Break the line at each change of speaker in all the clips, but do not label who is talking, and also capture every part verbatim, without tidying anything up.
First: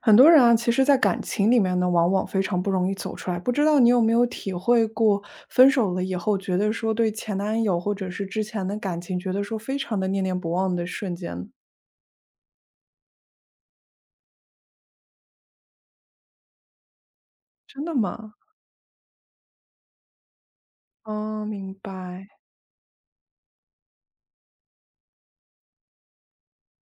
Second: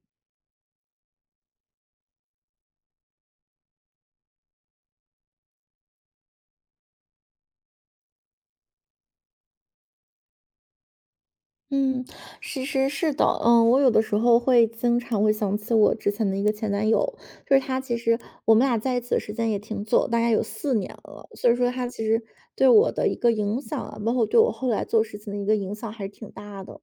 很多人啊，其实，在感情里面呢，往往非常不容易走出来。不知道你有没有体会过，分手了以后，觉得说对前男友或者是之前的感情，觉得说非常的念念不忘的瞬间？
嗯，其实是的，嗯，我有的时候会经常会想起我之前的一个前男友，就是他
真
其
的
实
吗？
我们俩在一起的时间也挺久，大概有四年了，
哦，
所以说
明
他其实
白。
对我的一个影响啊，包括对我后来做事情的一个影响还是挺大的。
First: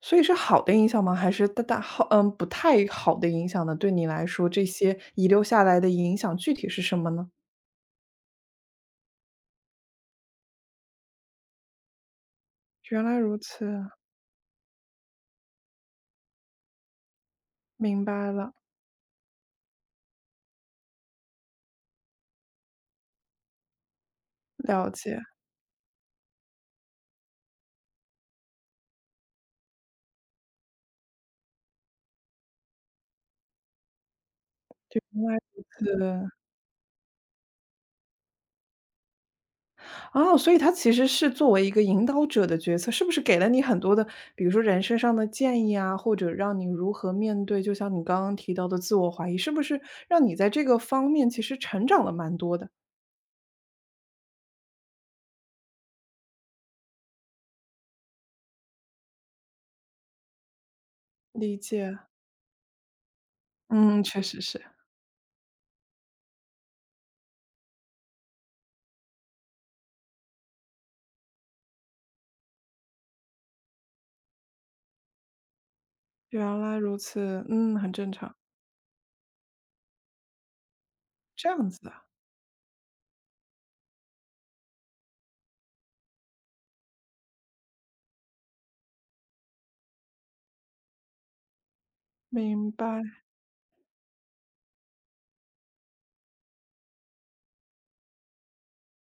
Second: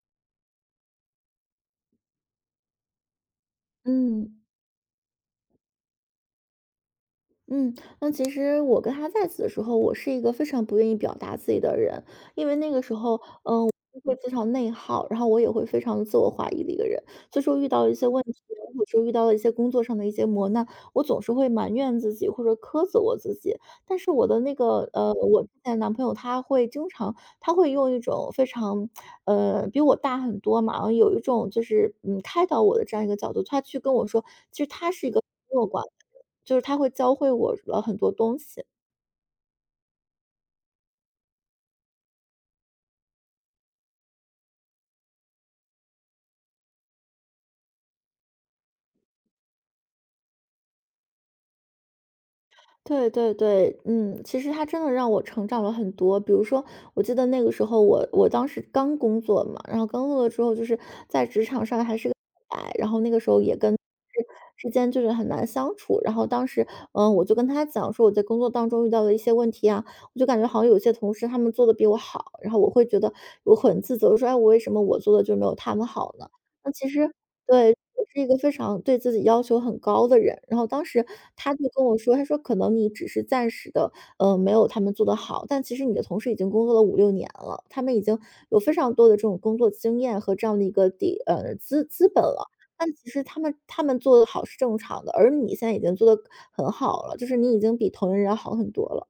所以是好的影响吗？还是大大好，嗯，不太好的影响呢？对你来
嗯
说，这些遗留下来的影响具体是什么呢？
嗯，那其实我跟他在一起的时候，我是一个非常不愿意表达自己的人，因为那个时
原来
候
如此，
会非常内耗，然后我也会非常自我怀疑的一个人。所以说遇到一
明
些问
白
题，
了，
或者说遇到了一些工作上的一些磨难，我总是会埋怨自己或者苛责我自己。但是我的那个
了
呃，
解，
我之前的男朋友他会经常，他会用一种非常呃比我大很多嘛，然后有一种就是嗯开导我的这样一个角度，他去跟我说，其实他是一个很乐观的
是。
人，就是他会教会我了很多东西。
哦，所以他其实是作为一个引导者的角色，是不是给了你很多的，比如说人生上的建议啊，或者让你如何面对，就像你刚刚提到的自我怀疑，是不是让你在这个方面其实成长了蛮多的？
对对对，嗯，其实他真的让我成长了很多。比如说，我记得那个时候我我当时刚工作嘛，然后刚工作之后就是在职
理
场上还
解，
是个小白，然后那个时候也跟
嗯，确实是，
之间就是很难相处。然后当时，嗯，我就跟他讲说我在工作当中遇到的一些问题啊，我就感觉好像有些同事他们做的比我好，然后我会觉得我很自责，说哎，我为什么我做的就没有他们好呢？
原
那
来
其
如
实
此，
对，
嗯，很
我
正
是一
常，
个非常对自己要求很高的人，然后当时
这
他就
样
跟
子
我
啊，
说，他说可能你只是暂时的，呃，没有他们做得好，但其实你的同事已经工作了五六年了，他们已经有非常多的这种工作经验和这样的一个底，呃，资资本了。
明
但
白。
其实他们他们做得好是正常的，而你现在已经做得很好了，就是你已经比同龄人要好很多了。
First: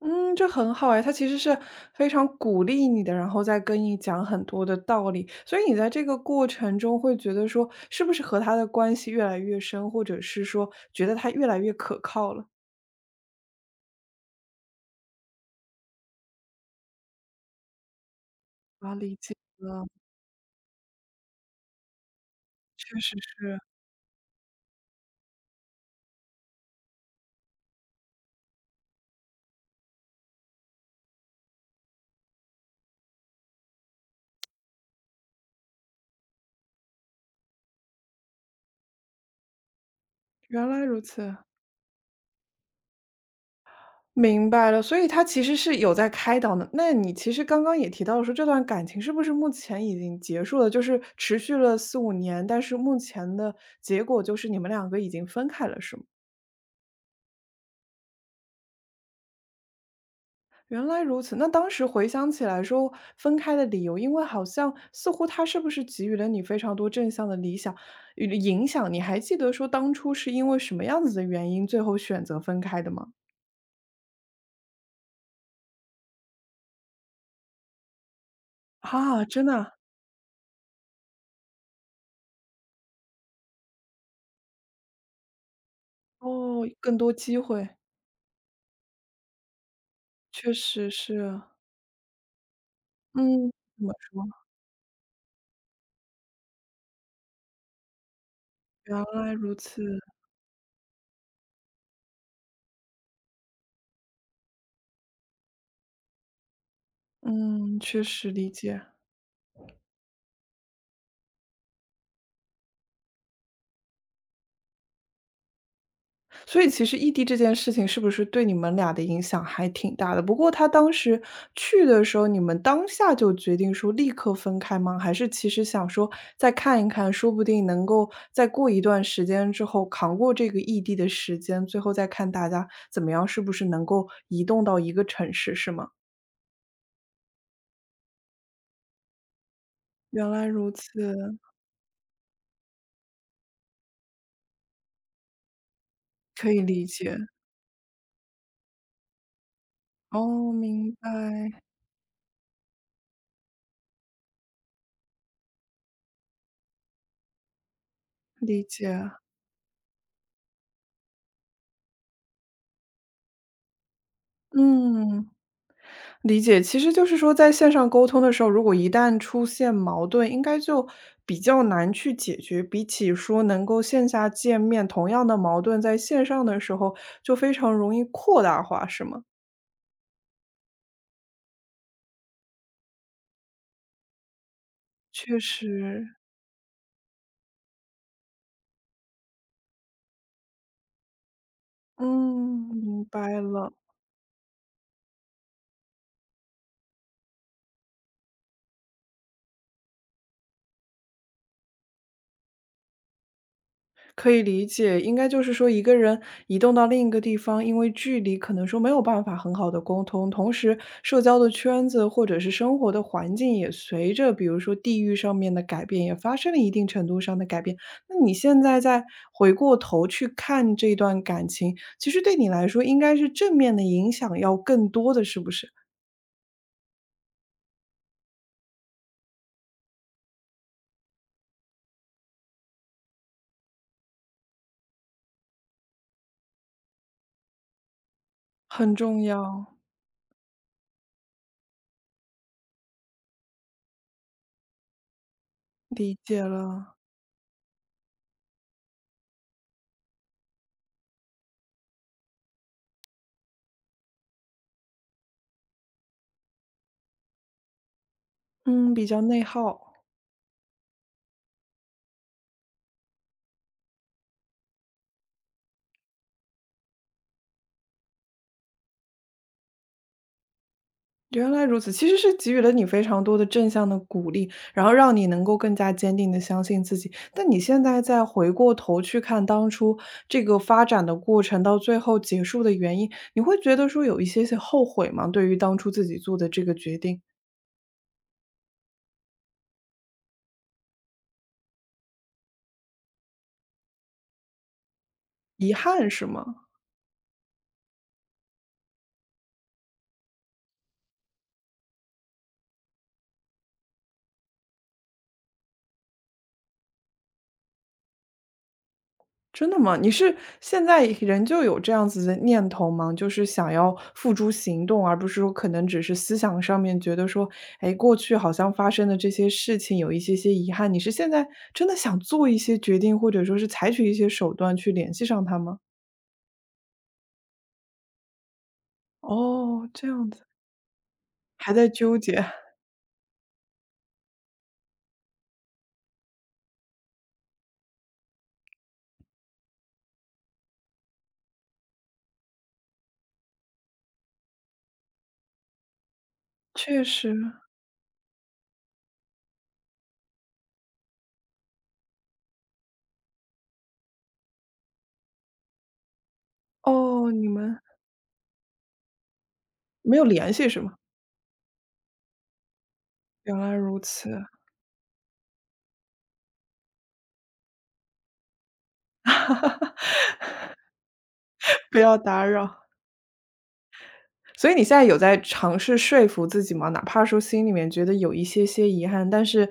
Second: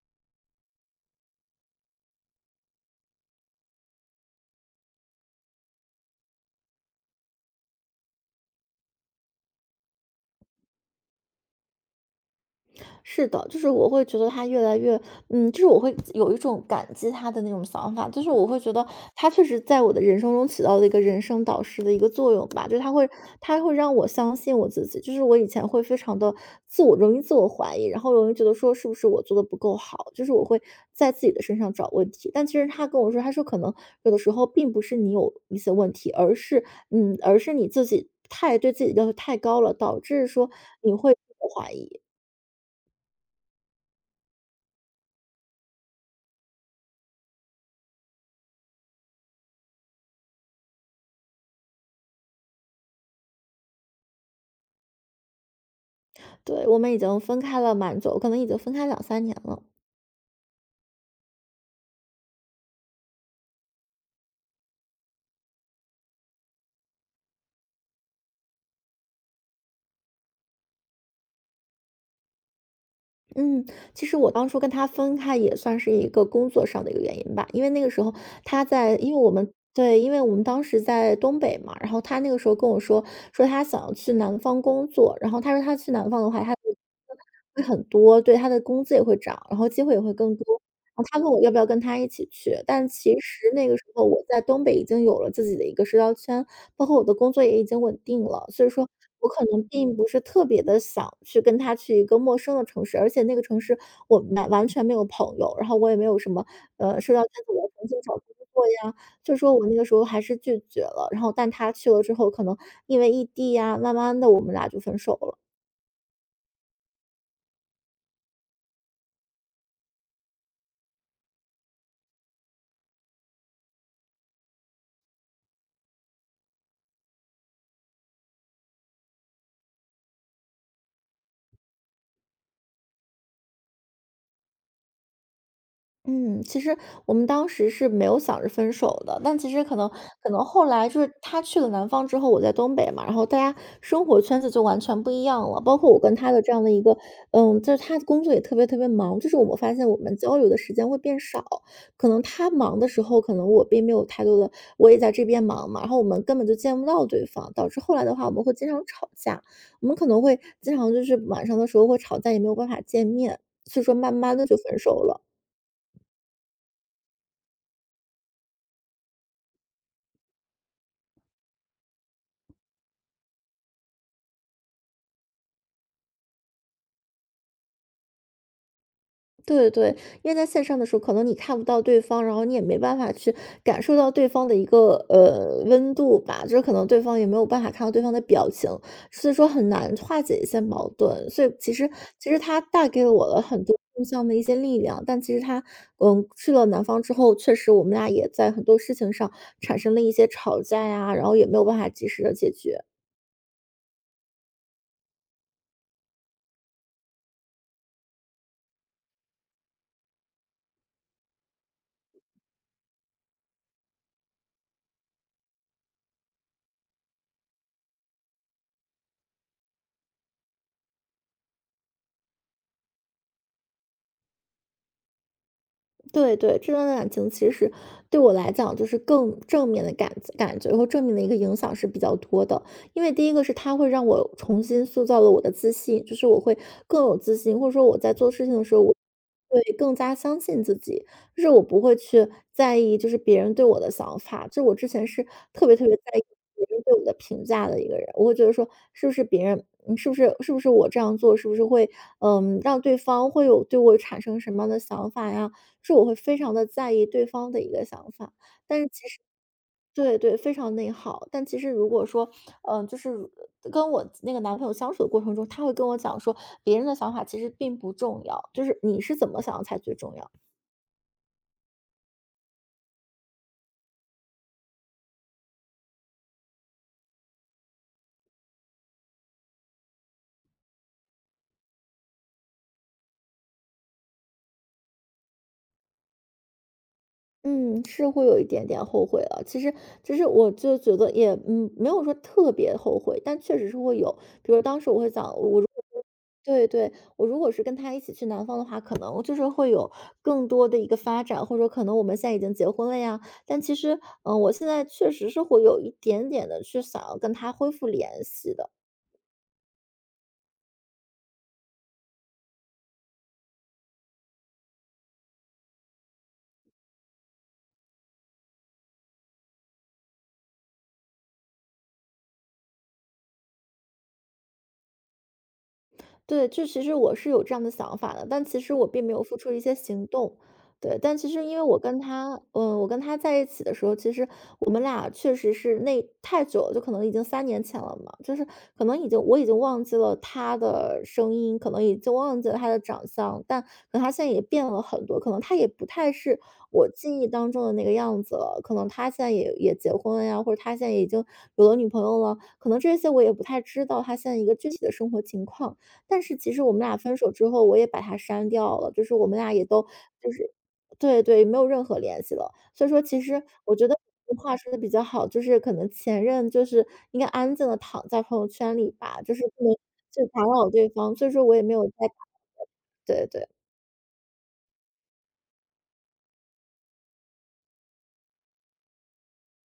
嗯，这很好哎，他其实是非常鼓励你的，然后再跟你讲很多的道理，所以你在这个过程中会觉得说，是不是和他的关系越来越深，或者是说觉得他越来越可靠了？
是的，就是我会觉得他越来越，嗯，就是我会有一种感激他的那种想法，就是我会觉得
啊，理
他
解
确实在
了，
我的人生中起到了一个人生导师的一个作用吧，就是他
确
会
实是，
他会让我相信我自己，就是我以前会非常的自我容易自我怀疑，然后容易觉得说是不是我做的不够好，就是我会在自己的身上找问题，但其实他跟我说，他说可能有的时候并不是你有一些问题，而是嗯，而是你自己太对自己要求太高了，导致说
原来
你
如
会自
此，
我怀疑。
明白了。所以他其实是有在开导的。那你其实刚刚也提到说，这段感情是不是目前已经结束了？就是持续了四五年，但是目前的结果就是你们两个已经分开了，是吗？
对，我们已经分开了蛮久，可能已经分开两三年了。
原来如此，那当时回想起来说分开的理由，因为好像似乎他是不是给予了你非常多正向的理想与影响？你还记得说当初是因为什么样子的原因，最后选择分开的吗？
嗯，其实我当初跟他分开也算是一个工作上的一个原因吧，因为那个时候他在因为
啊，
我
真
们
的啊
对，因为我们当时在东北嘛，然后他那个时候跟我说，说他想要去南方工作，然后他说他去南方的话，他的
哦，更多机
会
会，
很多，对，他的工资也会涨，然后机会也会更
确
多。
实
然后他问我
是，
要不要跟他一起去，但其实
嗯，
那个时
怎么
候我
说？
在东北已经有了自己的一个社交圈，包括我的工作也已经稳定了，所以说
原
我
来
可
如
能
此，
并不是特别的想去跟他去一个陌生的城市，而且那个城市我完完全没有朋友，然后我也没有什么，呃，社交圈子，我要
嗯，
重新
确
找工
实理
作
解。
呀，就说我那个时候还是拒绝了，然后但他去了之后，可能因为异地呀，慢慢的我们俩就分手了。
所以其实异地这件事情是不是对你们俩的影响还挺大的？不过他当时去的时候，你们当下就决定说立刻分开吗？还是其实想说再看一看，说不定能够再过一段时间之后扛过这个异地的时间，最后再看大家怎么样，是不是能够移动到一个城市，是吗？
嗯，其实我们当时是没有想着分手的，但其实可能
原
可能
来
后
如此，
来就是他去了南方之后，我在东北嘛，然后大家生活圈子就完全不一样了。包括我跟他的这
可以
样的一
理
个，
解。
嗯，就是他的工作也特别特别忙，就是我们发现我们交流
哦，
的时间
明
会变少。
白，
可能他忙的时候，可能我并没有太多的，我也在这边忙嘛，然后我们根本就见不到对方，导致后来的话，我们会
理
经常吵
解。
架，我们可能会经常就是晚上的时候会吵架，也没有办法见面，所以说慢慢的就分手了。
嗯。理解，其实就是说，在线上沟通的时候，如果一旦出现矛盾，应该就比较难去解决。比起说能够线下见面，同样的矛盾在线上的时候就非常容易扩大化，是吗？
对对对，因为在线上的时候，可能你看不到对方，然后你也没办法去感受到对方的一个
确
呃温
实，
度吧，就是可能对方也没有办法看到对方的表情，所以说很难化解一些矛盾。所以其实
嗯，
其实他带给
明
了我
白
了很
了。
多正向的一些力量，但其实他嗯去了南方之后，确实我们俩也在很多事情上产生了一些吵架呀，然后也没有办法及时的解决。
可以理解，应该就是说一个人移动到另一个地方，因为距离可能说没有办法很好的沟通，同时社交的圈子或者是生活的环境也随着比如说地域上面的改变，也发生了一定程度上的改变。那你现在再回过头去看这段感情，其实对你来说应该是正面的影响要更多的是不是？
对对，这段感情其实对我来讲，就是更正面的感感觉和正面的一个影响是比较多的。因为第一个是它会让我重新塑造了我的自信，就是我会更有自信，或者说我在做事情的时候，
很
我
重
会
要，
更加相信自己，就是我不会去在意就是别人对我的想法，就我之前是特别特别在
理
意
解
别人对
了，
我的评价的一个人，我会觉得说是不是别人。嗯是不是是不是我这样做，是不是会嗯让对方会有对我产生什么样的想法呀？是我会非常的在意对方的一个想法，
嗯，比较内耗。
对对，非常内耗。但其实如果说，嗯，就是跟我那个男朋友相处的过程中，他会跟我讲说，别人的想法其实并不重要，就是你是怎么想才最重要。
原来如此，其实是给予了你非常多的正向的鼓励，然后让你能够更加坚定的相信自己。但你现在再回过头去看当初这个发展的过程，到最后结束的原因，你会觉得说有一些些后悔吗？对于当初自己做的这个决定，
嗯，是会有一点点后悔了。其实，其实我就觉得也，嗯，没有说特别后悔，但确实是会有。比如当时我会想，我如
遗
果说
憾是吗？
对对，我如果是跟他一起去南方的话，可能就是会有更多的一个发展，或者说可能我们现在已经结婚了呀。但其实，嗯，我现在确实是会有一点点的去想要跟他恢复联系的。
真的吗？你是现在人就有这样子的念头吗？就是想要付诸行动，而不是说可能只是思想上面觉得说，哎，过去好像发生的这些事情有一些些遗憾，你是现在真的想做一些决定，或者说是采取一些手段去联系上他吗？
对，就其实我是有这样的想法的，但其实我并没有付出一些
哦，
行
这样
动。
子，
对，但其实因为
还
我
在
跟
纠
他，
结，
嗯，我跟他在一起的时候，其实我们俩确实是那太久了，就可能已经三年前了嘛，就是可能已经我已经忘记了他的声音，可能已经忘记了他的长相，但可能他现在也变了很多，可能他也不太是 我
确
记忆
实。
当中的那个样子了，可能他现在也也结婚了呀，或者他现在已经有了女朋友了，可能这些我也不太知道他现在一个具体的生活情况。但是其实我们俩分手
哦，
之
你
后，我
们
也把他删掉了，就是我们俩也都
没有
就是
联系是吗？
对对，没有任何联系了。所以说，其实
原来
我觉得
如此，
有句话说的比较好，就是可能前任就是应该安静的躺在朋友圈里吧，就是不能去打扰对方。所以说我也没有
不
再打
要打扰。
对对。
所以你现在有在尝试说服自己吗？哪怕说心里面觉得有一些些遗憾，但是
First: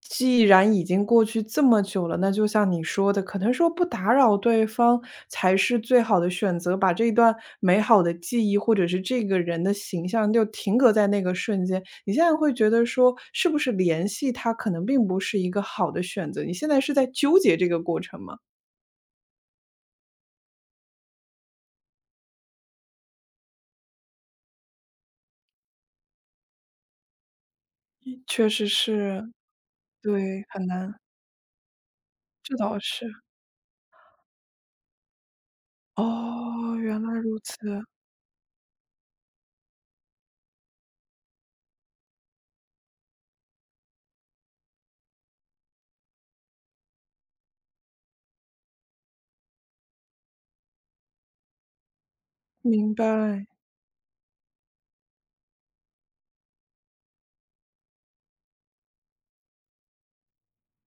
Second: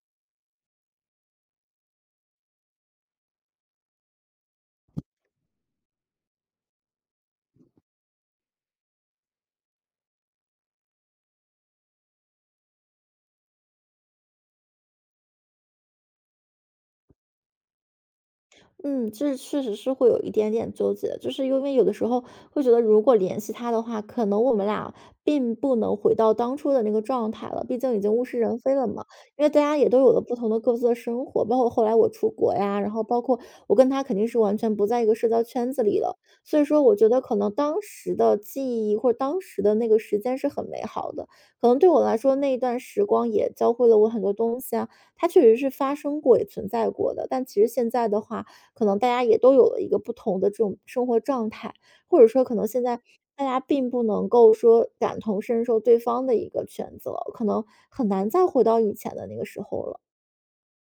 既然已经过去这么久了，那就像你说的，可能说不打扰对方才是最好的选择，把这段美好的记忆或者是这个人的形象就停格在那个瞬间。你现在会觉得说，是不是联系他可能并不是一个好的选择？你现在是在纠结这个过程吗？
嗯，这确实是会有一点点纠结，就是因为有的时候会觉得，如果联系他的话，可能我们俩并不能回到当初的那个状态了，毕竟已经
嗯
物是
确
人
实
非了嘛。
是，
因为大家也都有了不
对，
同的
很
各自的
难，
生活，包括后来我出国
这倒
呀，然后包
是。
括我跟他肯定是完全不在一个社交圈子里了。所以
哦，
说，我
原
觉
来
得可
如
能
此。
当时的记忆或者当时的那个时间是很美好的，可能对我来说那一段时光也教会了我很多东西啊。它确实是发生过，也存在过的，但其实现在的话。可能大家也都有了一个不同的这种生活状态，或者说可能现
明
在大
白，
家并不能够说感同身受对方的一个选择，可能很难再回到以前的那个时候了。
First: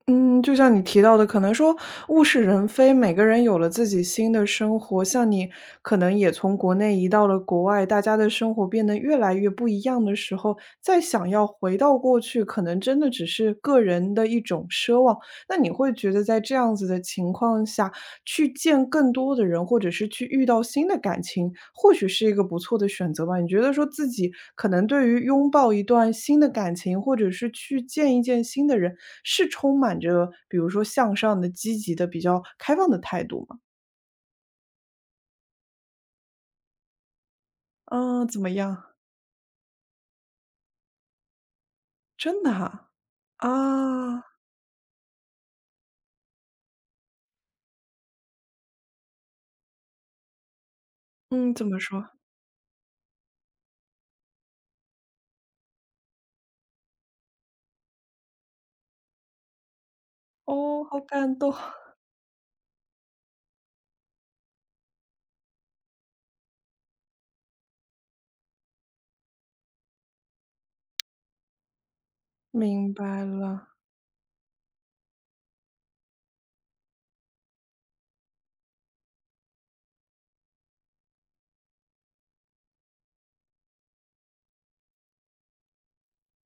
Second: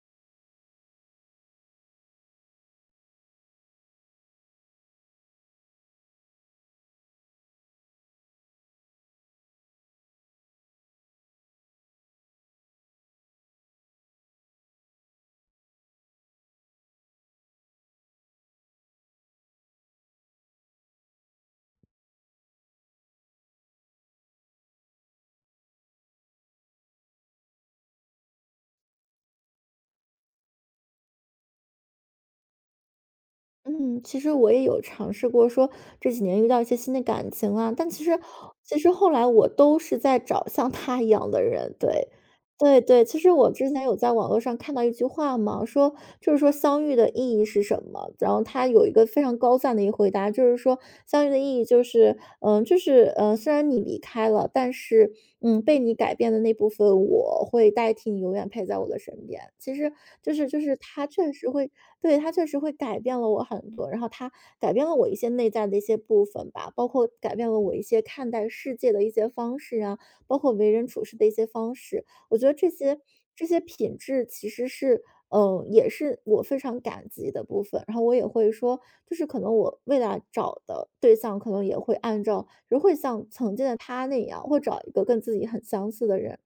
嗯，就像你提到的，可能说物是人非，每个人有了自己新的生活。像你可能也从国内移到了国外，大家的生活变得越来越不一样的时候，再想要回到过去，可能真的只是个人的一种奢望。那你会觉得在这样子的情况下，去见更多的人，或者是去遇到新的感情，或许是一个不错的选择吧？你觉得说自己可能对于拥抱一段新的感情，或者是去见一见新的人，是充满着比如说向上的、积极的、比较开放的态度吗？
嗯，其实我也有尝试过说，这几年遇到一些新的感情啊，但其实
嗯，怎么
其
样？
实后来我都是在找像他一样的人，对。
真的
对
啊？
对，其实我之前有在
啊，
网络上看到一句话嘛，说就是说相遇的意义是什么？然后他有一个非常高赞的一个回答，就是说相遇的
嗯，
意义
怎么
就
说？
是，嗯，就是嗯，虽然你离开了，但是嗯，被你改变的那部分我会代替你永远陪在我的身边。其实就是就是
哦，好
他确
感
实
动，
会对，他确实会改变了我很多，然后他改变了我一些内在的一些部分吧，包括改变了我一些看待世界的一些方式啊，包括为人处事的一些方式。我觉得这
明
些
白
这些
了。
品质其实是，嗯，也是我非常感激的部分。然后我也会说，就是可能我未来找的对象，可能也会按照，就会像曾经的他那样，会找一个跟自己很相似的人。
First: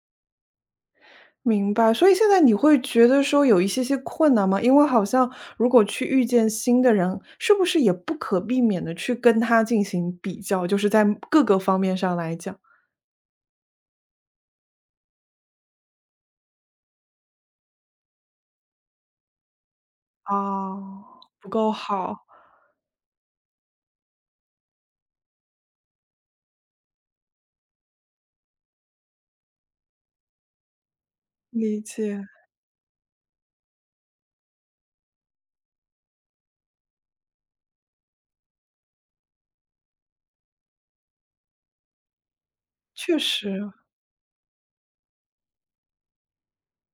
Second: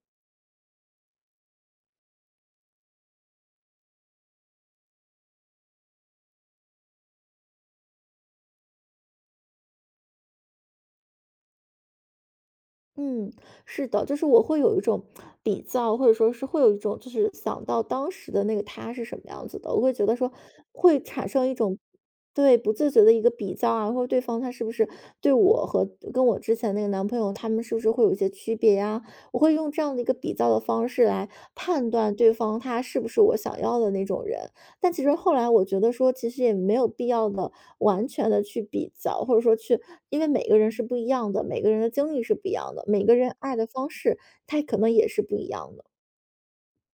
明白，所以现在你会觉得说有一些些困难吗？因为好像如果去遇见新的人，是不是也不可避免的去跟他进行比较，就是在各个方面上来讲。
嗯，是的，就是我会有一种比较，或者说是会有一种，就是想到当时的那个他是什么样子的，我会觉得说会
啊，
产生
不
一
够
种
好，
对不自觉的一个比较啊，或者对方他是不是对我和跟我之前那个男朋友他们是不是会有一些区别呀？我会用这样的一个比较的方式来
理
判断
解，
对方他是不是我想要的那种人。但其实后来我觉得说，其实也没有必要的完全的去比较，或者说去，因为每个人是不一样的，每个人的经历是不一样的，每个
确
人爱的
实。
方式，他可能也是不一样的。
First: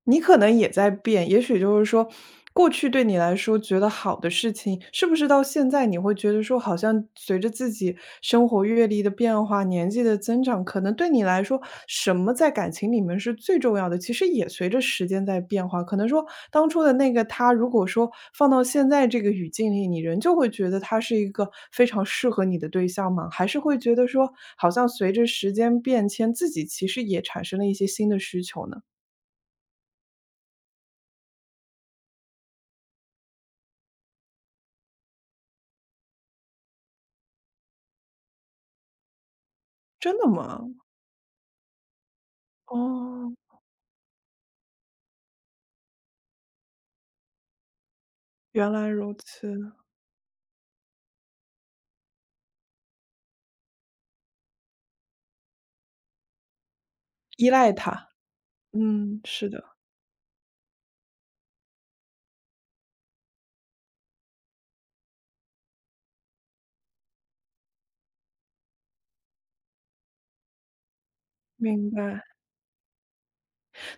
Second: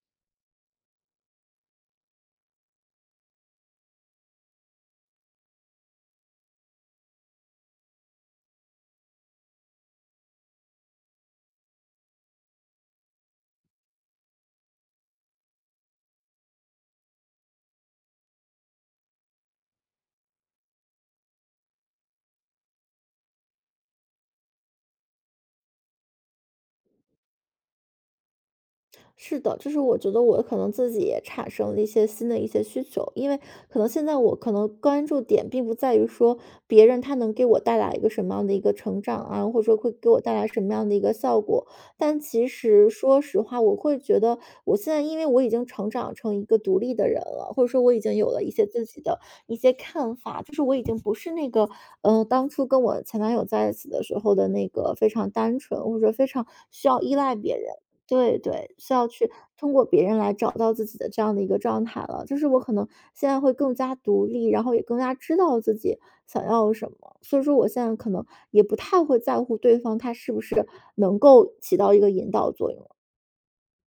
你可能也在变，也许就是说，过去对你来说觉得好的事情，是不是到现在你会觉得说，好像随着自己生活阅历的变化、年纪的增长，可能对你来说，什么在感情里面是最重要的，其实也随着时间在变化。可能说当初的那个他，如果说放到现在这个语境里，你仍旧会觉得他是一个非常适合你的对象吗？还是会觉得说，好像随着时间变迁，自己其实也产生了一些新的需求呢？
是的，就是我觉得我可能自己也产生了一些新的一些需求，因为可能现在我可能关注点并不在于说别人他能给我带来一个什么样的一个成长啊，或者说会给
真
我
的
带来什
吗？
么样的一个效果，但其实说
哦，
实话，我会觉得我现在因为我已经成长成一个独立的人了，或者说我已经有了一些
原
自
来
己
如
的一
此，
些看法，就是我已经不是那个呃当初跟我前男友在一起的时候的那个非常单纯，或者说非常需要依赖
依
别人。
赖他，
对对，需要
嗯，
去
是的，
通过别人来找到自己的这样的一个状态了。就是我可能现在会更加独立，然后也更加知道自己想要什么。所以说，我现在可能也不太会在乎对方他是不是能够起
明
到一个
白。
引导作用了。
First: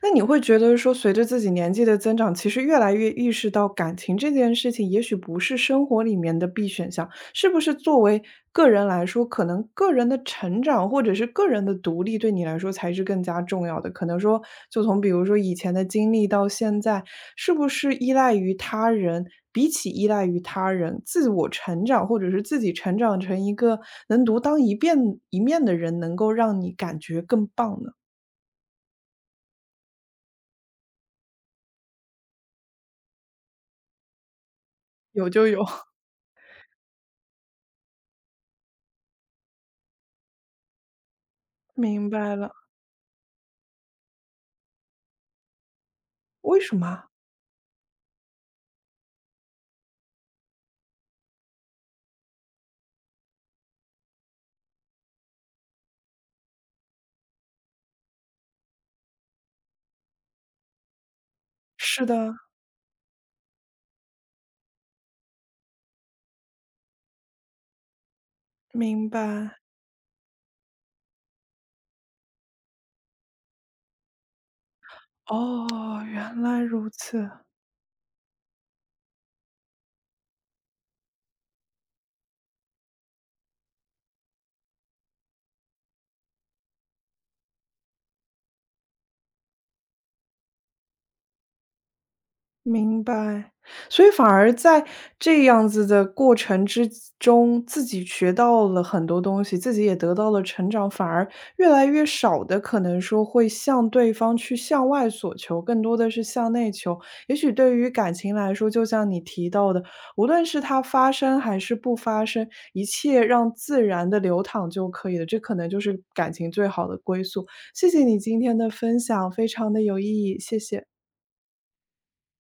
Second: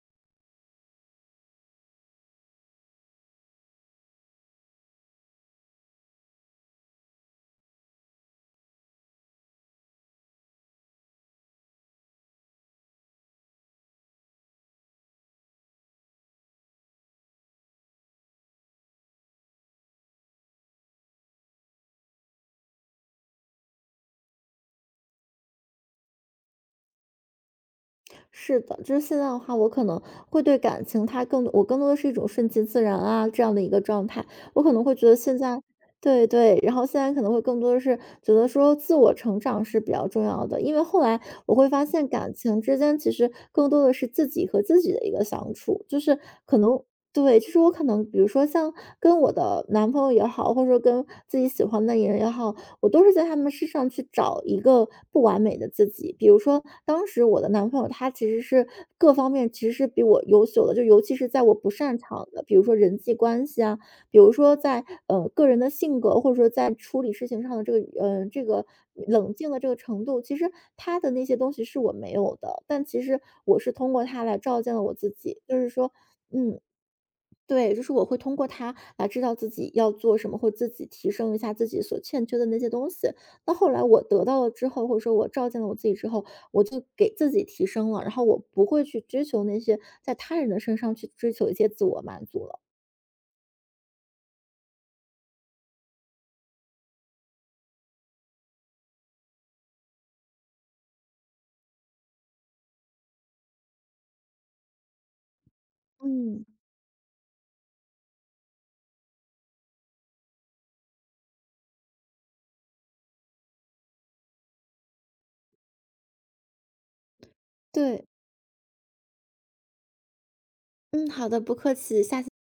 那你会觉得说，随着自己年纪的增长，其实越来越意识到感情这件事情，也许不是生活里面的必选项，是不是？作为个人来说，可能个人的成长或者是个人的独立，对你来说才是更加重要的。可能说，就从比如说以前的经历到现在，是不是依赖于他人，比起依赖于他人，自我成长或者是自己成长成一个能独当一面一面的人，能够让你感觉更棒呢？
是的，就是现在的话，我可能会对感情它更我更多的是一种顺其自然啊这样的一个状态。我可能会觉得
有
现
就
在
有，
对对，然后现在可能会更多的是觉得说自我成长是比较重要的，因为后来我会 发现
明
感
白了。
情之间其实更多的是自己和自己的一个相处，就是可
为什
能
么？
对，就是我可能比如说像跟我的男朋友也好，或者说跟自己喜欢的人也好，我都是在他们身上去找一个不完美的自己。比如说当时我的男朋友他其实是各方面其实是比我优秀的，就尤其是在我不擅
是
长
的，
的，比如说人际关系啊，比如说在呃个人的性格，或者说在处理事情上的这个呃这个
明
冷静
白。
的这个程度，其实他的那些东西是我没有的，但其实我是通过他来照见了我自己，就是
哦，
说，
原
嗯，
来如此。
对，就是我会通过他来知道自己要做什么，或自己提升一下自己所欠缺的那些东西。那后来我得到了之后，或者说我照见了我自己之后，我就给自己提升了，然后我不会去追求那些在他人的身上去追求一些自我满足了。
明白，所以反而在这样子的过程之中，自己学到了很多东西，自己也得到了成长，反而越来越少的可能说会向对方去向外索求，更多的是
嗯，
向内求。也许对于感情来说，就像你提到的，无论是它发生还是不发生，一切让自然的流淌就可以了。这可能就是感情最好的归宿。谢
对。
谢你今天的分享，非常的有意义，谢谢。
嗯，好的，不客气，下次。